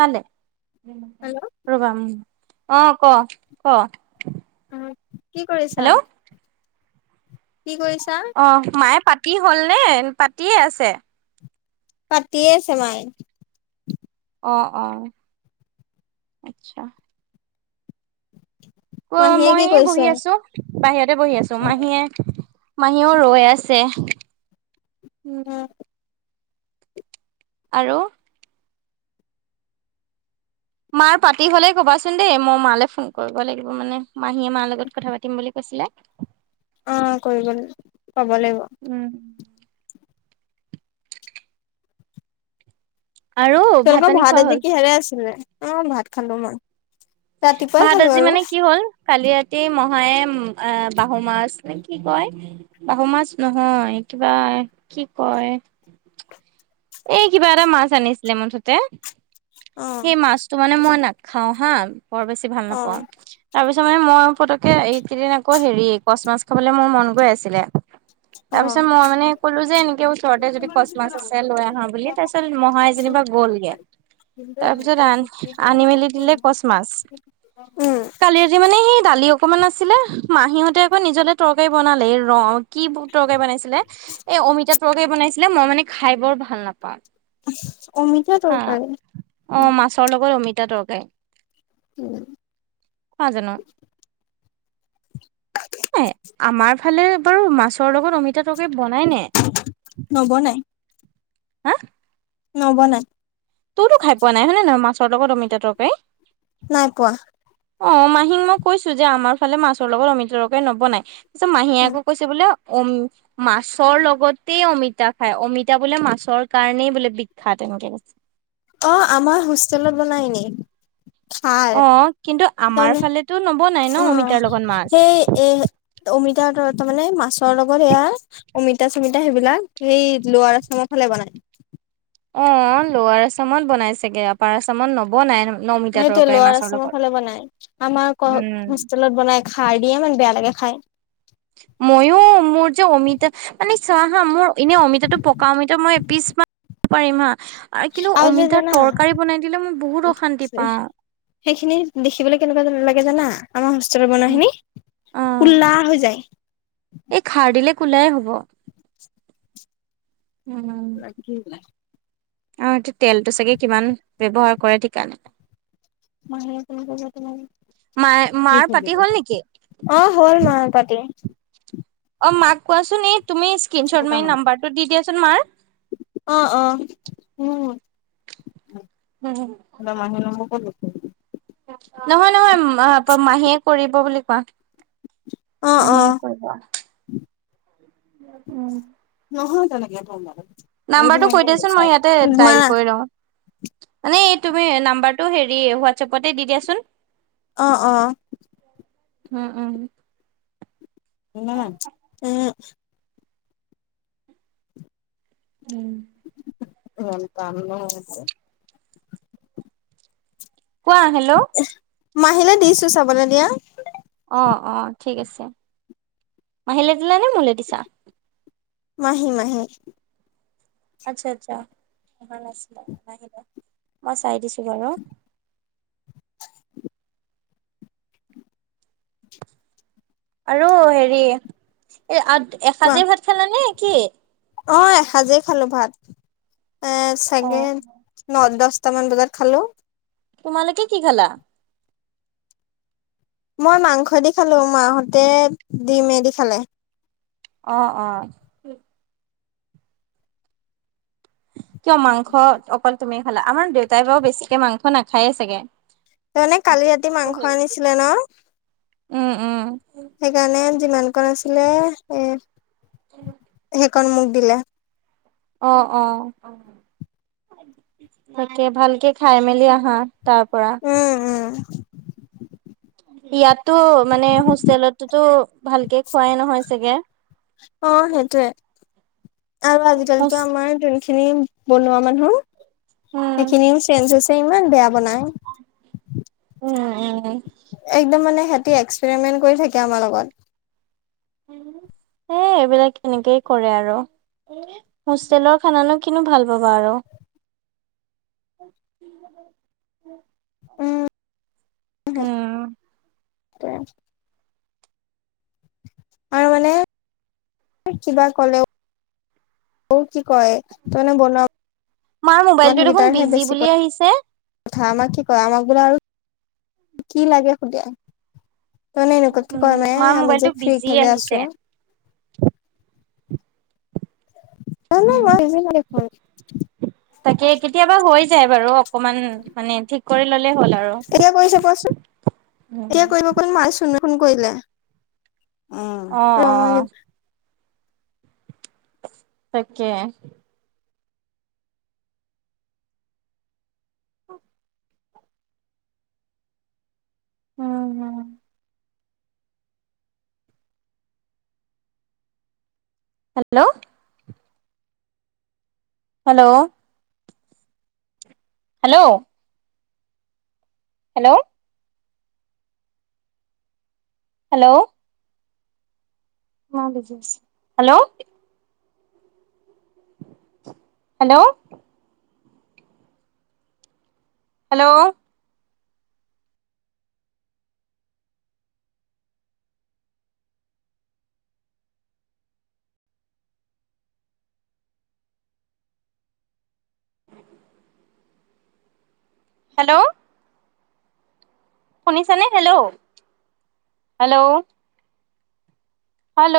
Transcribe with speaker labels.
Speaker 1: কালে
Speaker 2: হেল্ল'
Speaker 1: ৰবা উম অ ক ক
Speaker 2: অহ কি কৰিছা
Speaker 1: হেল্ল'
Speaker 2: কি কৰিছা
Speaker 1: অ মায়ে পাতি হল নে পাতিয়ে আছে
Speaker 2: পাতিয়ে আছে মাই
Speaker 1: অ অ আচ্ছা অ
Speaker 2: মাহীয়ে
Speaker 1: মই
Speaker 2: কি
Speaker 1: এই
Speaker 2: কৰিছে
Speaker 1: বহি আছো বাহিৰতে বহি আছো মাহীয়ে মাহীয়েও ৰৈ আছে উম আৰু মাৰ পাতি হলেই কবাচোন দেই মই মালৈ ফোন কৰিব লাগিব মানে মাহীয়ে মাৰ লগত কথা পাতিম বুলি কৈ ছিলে
Speaker 2: অ কৰিব লাগিব কব
Speaker 1: উম
Speaker 2: লাগিব
Speaker 1: আৰু
Speaker 2: তেনেকা
Speaker 1: পানী
Speaker 2: ভাত
Speaker 1: খোৱা
Speaker 2: আজি
Speaker 1: হ'ল
Speaker 2: কিহেৰে আছিলে অ ভাত খালো মই। ৰাতিপুৱাই
Speaker 1: ভাত
Speaker 2: খালো
Speaker 1: আজি
Speaker 2: আৰু
Speaker 1: মানে কি হ'ল কালি ৰাতি মহায়ে। অ বাহু মাছ নে কি কয় বাহু মাছ নহয় কিবা কি কয়। [unintelligible] এই কিবা এটা মাছ আনিছিলে মুঠতে
Speaker 2: অ
Speaker 1: সেই মাছটো মানে মই না। খাওঁ হা বৰ বেছি ভাল
Speaker 2: অ
Speaker 1: নাপাওঁ তাৰপি। ছত মই পতকে এইকেইদিন আকৌ হেৰি কচ মাছ খাবলে মোৰ মন গৈ আছিলে।
Speaker 2: অ
Speaker 1: তাৰ পিছত মই মানে কলো যে এনেকে ওচৰতে যদি কচ মাছ আছে লৈ আহ। বুলি তাৰ পিছত মহাই যেনিবা গ'লগে। তাৰ
Speaker 2: সেইটোৱে
Speaker 1: পিছত আন
Speaker 2: সেইটোৱে
Speaker 1: আনি মেলি
Speaker 2: ফিফটি
Speaker 1: দিলে কচ
Speaker 2: মানে
Speaker 1: মাছ
Speaker 2: ইমান। উম
Speaker 1: কালি ৰাতি মানে সেই দালি অকমান আছিলে মাহিহঁ। তে আকৌ নিজতে তৰকাৰী বনালে ৰ কি তৰকাৰী বনাইছিলে এ অমিতা তৰকাৰী বনাইছিল। এ মই মানে খাই বৰ ভাল নাপাওঁ।
Speaker 2: অমিতা
Speaker 1: অ
Speaker 2: তৰকাৰী
Speaker 1: অ মাছৰ লগত অমিতা দৰৱ। নাজানো। নে আমাৰ ফালে বাৰু মাছৰ লগত অমিতা তৰকাৰী। বনাই নে
Speaker 2: নবনাই
Speaker 1: হা।
Speaker 2: নবনাই।
Speaker 1: তইতো খাই পোৱা নাই হয়নে নহয় মাছৰ লগত অমিতা তৰকাৰী।
Speaker 2: নাই পোৱা।
Speaker 1: অ মাহীক মই কৈছো যে আমাৰ ফালে মাছৰ লগত অমিতা তৰকাৰী নবনাই তাৰছত মাহীয়ে আকৌ কৈছে বোলে। অম মাছৰ লগতেই অমিতা খায় অমিতা বোলে মাছৰ কাৰণেই বোলে বিখ্যাত। সেনেকে কৈছে।
Speaker 2: অ আমাৰ হোষ্টেলত বনাই নি। হয়
Speaker 1: অ কিন্তু
Speaker 2: ত
Speaker 1: আমাৰ ফালেতো নবনাই ন
Speaker 2: অ
Speaker 1: অমিতাৰ লগত মাছ
Speaker 2: সেই এ উমি। তাৰ ত মানে মাছৰ লগত এয়া অমিতা চমিতা সেইবিলাক সেই লোৱা আচমৰ ফালে বনায়।
Speaker 1: অ লোৱাৰ আচমত বনাই চাগে আপাৰ আচমত নবনাই। অমিতা
Speaker 2: সেইটো
Speaker 1: তৰকাৰী
Speaker 2: লঔ
Speaker 1: মাছৰ
Speaker 2: আচামৰ
Speaker 1: লগত
Speaker 2: ফালে বনাই আমাৰ
Speaker 1: উম
Speaker 2: হোষ্টেলত বনাই খাৰ দিয়ে ইমান বেয়া লাগে। খায়
Speaker 1: ময়ো মোৰ যে অমিতা মানে চ হা মোৰ এনে অমিতাটো পকা অমিতা মই পিছ ম পাৰিম হা। আৰু কিন্তু
Speaker 2: যে
Speaker 1: অমিতাৰ
Speaker 2: জানা
Speaker 1: তৰকাৰী বনাই দিলে মই বহুত অশান্তি পাওঁ।
Speaker 2: সেইখিনি দেখিবলৈ কেনেকুৱা লাগে জানা। আমাৰ হোষ্টেলৰ বনোৱা খিনি
Speaker 1: অ
Speaker 2: কল্লা হৈ যায়।
Speaker 1: এই খাৰ দিলে কোলাই হ'ব। উম
Speaker 2: লাগিল।
Speaker 1: অ সটো তেলটো চাগে কিমান ব্যৱহাৰ কৰে ঠিক নাই।
Speaker 2: মাহি।
Speaker 1: মায়ে
Speaker 2: কি
Speaker 1: মাৰ পাতি
Speaker 2: হল
Speaker 1: নেকি?
Speaker 2: অ হ'ল ম তাতি।
Speaker 1: অ মাক কোৱাচোন এই। তুমি স্ক্ৰনশ্বট ম নাম্বাৰটো দি দিয়াচোন মাৰ।
Speaker 2: অ', অ', ম মাহি নহ কত।
Speaker 1: নহয় নহয় মাহীয়ে কৰিব বুলি কোৱা।
Speaker 2: অ',
Speaker 1: মহীয়ে কৰিব। উম,
Speaker 2: নহয় তেনেকে ফমাৰ।
Speaker 1: নাম্বাৰটো কৈ দিয়চোন মই ইয়াতে ডাইল কৰি লওঁ। মানে এই তুমি নাম্বটো হেৰি হোৱাটছএপতে দি দিয়াচোন।
Speaker 2: অহ অ।
Speaker 1: উম উম
Speaker 2: উ ন উ
Speaker 1: উম
Speaker 2: নন তানো
Speaker 1: কোৱা হেল্ল'
Speaker 2: মাহিলে দিছো চাবলৈ দিয়া
Speaker 1: অ অ ঠিক আছে মাহিলে দিলা নে মোলে দিছা।
Speaker 2: মাহি মাহি
Speaker 1: আচ্ছা আচ্ছা। ভাল নাছিলে মই চাই দিছো বাৰু
Speaker 2: [inaudible]
Speaker 1: আৰু হেৰি এ
Speaker 2: কোৱা
Speaker 1: এসাঁজে ভাত খালানে? কি
Speaker 2: অ এসাজেই খালো ভাত এ
Speaker 1: অ
Speaker 2: চাগে ন দহ বাৰতামান বজাত খালো
Speaker 1: তোমালোকে কি খালা?
Speaker 2: মই মাংস দি খালো মাহঁতে দিম এদি খালে।
Speaker 1: অ অ কিয় মাংস অকল তুমি খালা আমাৰ দেউতাই বাৰু বেছিকে মাংস নাখায়ে চাগে।
Speaker 2: তাৰমানে কালি ৰাতি মাংস আনিছিলে ন
Speaker 1: উম উম
Speaker 2: সেইকাৰণে যিমান কণ আছিলে এ সেইখন মোক দিলে।
Speaker 1: অ অ তাকে ভালকে খাই মেলি আহা তাৰ পৰা
Speaker 2: উম উম
Speaker 1: ইয়াতটো মানে হোষ্টেলতোতো ভালকে খুৱাই নহয় চাগে।
Speaker 2: অ সেইটোয়ে আৰু
Speaker 1: উম,
Speaker 2: আজিকালিতো আমাৰ যোনখিনি বনোৱা মানুহ সেইখিনিও চেঞ্জ হৈছে। ইমান বেয়া বনাই।
Speaker 1: উম উম
Speaker 2: একদম মানে সেতি এক্সপেৰিমেন্ট কৰি থাকে আমাৰ লগত
Speaker 1: এ এইবিলাক এনেকেই কৰে আৰু হোষ্টেলৰ খানানো কিনো ভাল পাবা আৰু
Speaker 2: উম
Speaker 1: উম
Speaker 2: তে আৰু মানে কিবা ক'লেও। অ কি কয় ত মানে বনোৱা
Speaker 1: মাৰ মোবাইটো দেখোন বিজি বুলি আহিছে।
Speaker 2: ঢামা কি কয় আমাক বোলে আৰু কি লাগে সুধে ত মানে এনেকোৱা কে কয়
Speaker 1: উম,
Speaker 2: মে
Speaker 1: মাৰ
Speaker 2: আমি যে
Speaker 1: মোবাইলটো
Speaker 2: ফ্ৰী
Speaker 1: বিজি
Speaker 2: কে যে
Speaker 1: আহিছে।
Speaker 2: আছো নাই নাই মই বিজি নাই দেখোন
Speaker 1: তাকে কেতিয়াবা হৈ যায় বাৰু অকমান মানে ঠিক কৰি ললে হ'ল আৰু।
Speaker 2: এতিয়া কৈছে কোৱাচোন এয়া কৰিব কোন মায় চুনুয়ে ফোন কৰিলে।
Speaker 1: অ
Speaker 2: ৰ
Speaker 1: অ
Speaker 2: মই
Speaker 1: তাকে উম হম hello hello hello hello hello hello hello hello hello শুনিছা নে হেল্ল' হেল্ল' হেল্ল'